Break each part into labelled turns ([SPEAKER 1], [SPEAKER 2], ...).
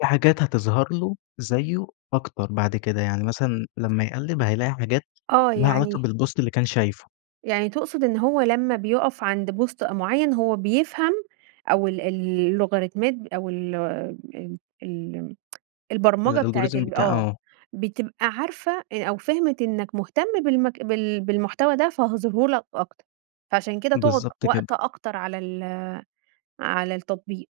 [SPEAKER 1] في حاجات هتظهر له، زيّه أكتر بعد كده، يعني مثلًا لمّا يقلّب هيلاقي حاجات
[SPEAKER 2] آه،
[SPEAKER 1] ليها علاقة
[SPEAKER 2] يعني
[SPEAKER 1] بالpost اللي كان شايفه.
[SPEAKER 2] يعني تقصد إن هو لمّا بيُقف عند post أ معيّن هو بيفهم أو ال ال اللوغاريتمات أو ال ال ال البرمجة بتاعة
[SPEAKER 1] الalgorithm
[SPEAKER 2] ال
[SPEAKER 1] بتاع
[SPEAKER 2] آه،
[SPEAKER 1] آه.
[SPEAKER 2] بتبقى عارفة أ أو فهمت إنك مهتم بالمك بال بالمحتوى ده، فهاظهرهُ لك أكتر، فعشان كده تقعد
[SPEAKER 1] بالضبط كده.
[SPEAKER 2] وقت أكتر على ال على التطبيق.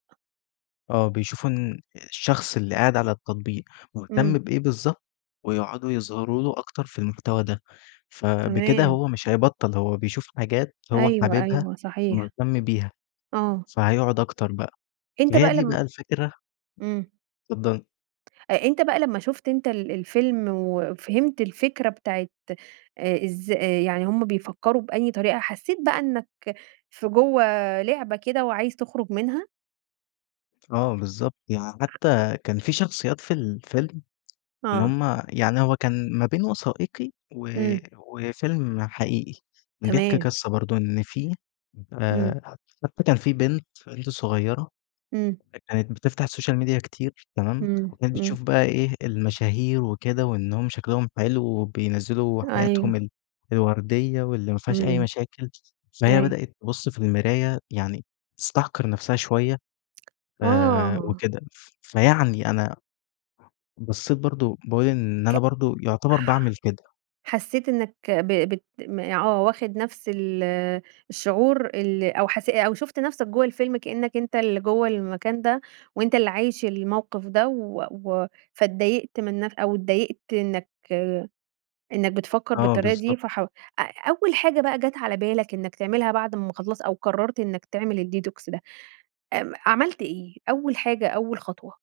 [SPEAKER 1] آه، بيشوفوا إن الشخص اللي قاعد على التطبيق مهتم
[SPEAKER 2] إمم.
[SPEAKER 1] بإيه بالضبط، ويقعدوا يظهروا له أكتر في المحتوى ده، ف بِكده
[SPEAKER 2] تمام.
[SPEAKER 1] هو مش هيبطّل، هو بيشوف حاجات هو
[SPEAKER 2] أيوه
[SPEAKER 1] حاببها،
[SPEAKER 2] أيوه صحيح.
[SPEAKER 1] مهتم بيها،
[SPEAKER 2] آه.
[SPEAKER 1] فهيقعد أكتر بقى ما
[SPEAKER 2] أنت
[SPEAKER 1] هي
[SPEAKER 2] بقى
[SPEAKER 1] دي
[SPEAKER 2] لم
[SPEAKER 1] بقى الفكرة.
[SPEAKER 2] إمم.
[SPEAKER 1] [unintelligible] اتفضلي.
[SPEAKER 2] أ أنت بقى لمّا شُفت أنت ال الفيلم، وفهمت الفكرة بتاعة آآ إز آآ، يعني هُم بيفكّروا بأي طريقة حسّيت بقى إنك في جوه لعبة كده، وعايز تخرج منها؟
[SPEAKER 1] آه، بالضبط يع
[SPEAKER 2] [unintelligible]
[SPEAKER 1] حتى كان في شخصيات في الفيلم إن
[SPEAKER 2] آه.
[SPEAKER 1] هُم يعني هو كان ما بين وثائقي و
[SPEAKER 2] إمم.
[SPEAKER 1] وفيلم حقيقي، كان بيحكي
[SPEAKER 2] تمام.
[SPEAKER 1] قصة برضه إن في
[SPEAKER 2] إمم.
[SPEAKER 1] آآ ح حتي كان في بنت بنت صغيّرة
[SPEAKER 2] إمم.
[SPEAKER 1] كانت بتفتح الsocial media كتير تمام،
[SPEAKER 2] إمم،
[SPEAKER 1] وكانت
[SPEAKER 2] إمم.
[SPEAKER 1] بتشوف بقى إيه، المشاهير وكده وإنهم شكلهم حلو وبينزّلوا حياتهم
[SPEAKER 2] أيوه.
[SPEAKER 1] ال الوردية واللي ما فيهاش أي
[SPEAKER 2] إمم،
[SPEAKER 1] مشاكل، فهي
[SPEAKER 2] أيوه.
[SPEAKER 1] بدأت تبُص في المراية يعني تستحقر نَفْسها شوية آآ،
[SPEAKER 2] آه.
[SPEAKER 1] وكده، ف فيعني أنا بصّيت برضه، باقول إن
[SPEAKER 2] ك
[SPEAKER 1] أنا برضه يعتبر باعمِل كده.
[SPEAKER 2] حسيت إنك ب بت م آه واخد نفس ال الشعور ال أو حس أو شُفت نفسك جوه الفيلم كأنك أنت اللي جوه المكان ده، وأنت اللي عايش الموقِف ده و و فاتضايقت من نف أو اتضايقت إنك إنك بتفكّر
[SPEAKER 1] آه،
[SPEAKER 2] بالطريقة دي
[SPEAKER 1] بالضبط.
[SPEAKER 2] فحاو أ أول حاجة بقى جات على بالك إنك تعملها بعد أمّا خلاص أو قررت إنك تعمل الDetox ده إم عملت إيه، أول حاجة، أول خطوة؟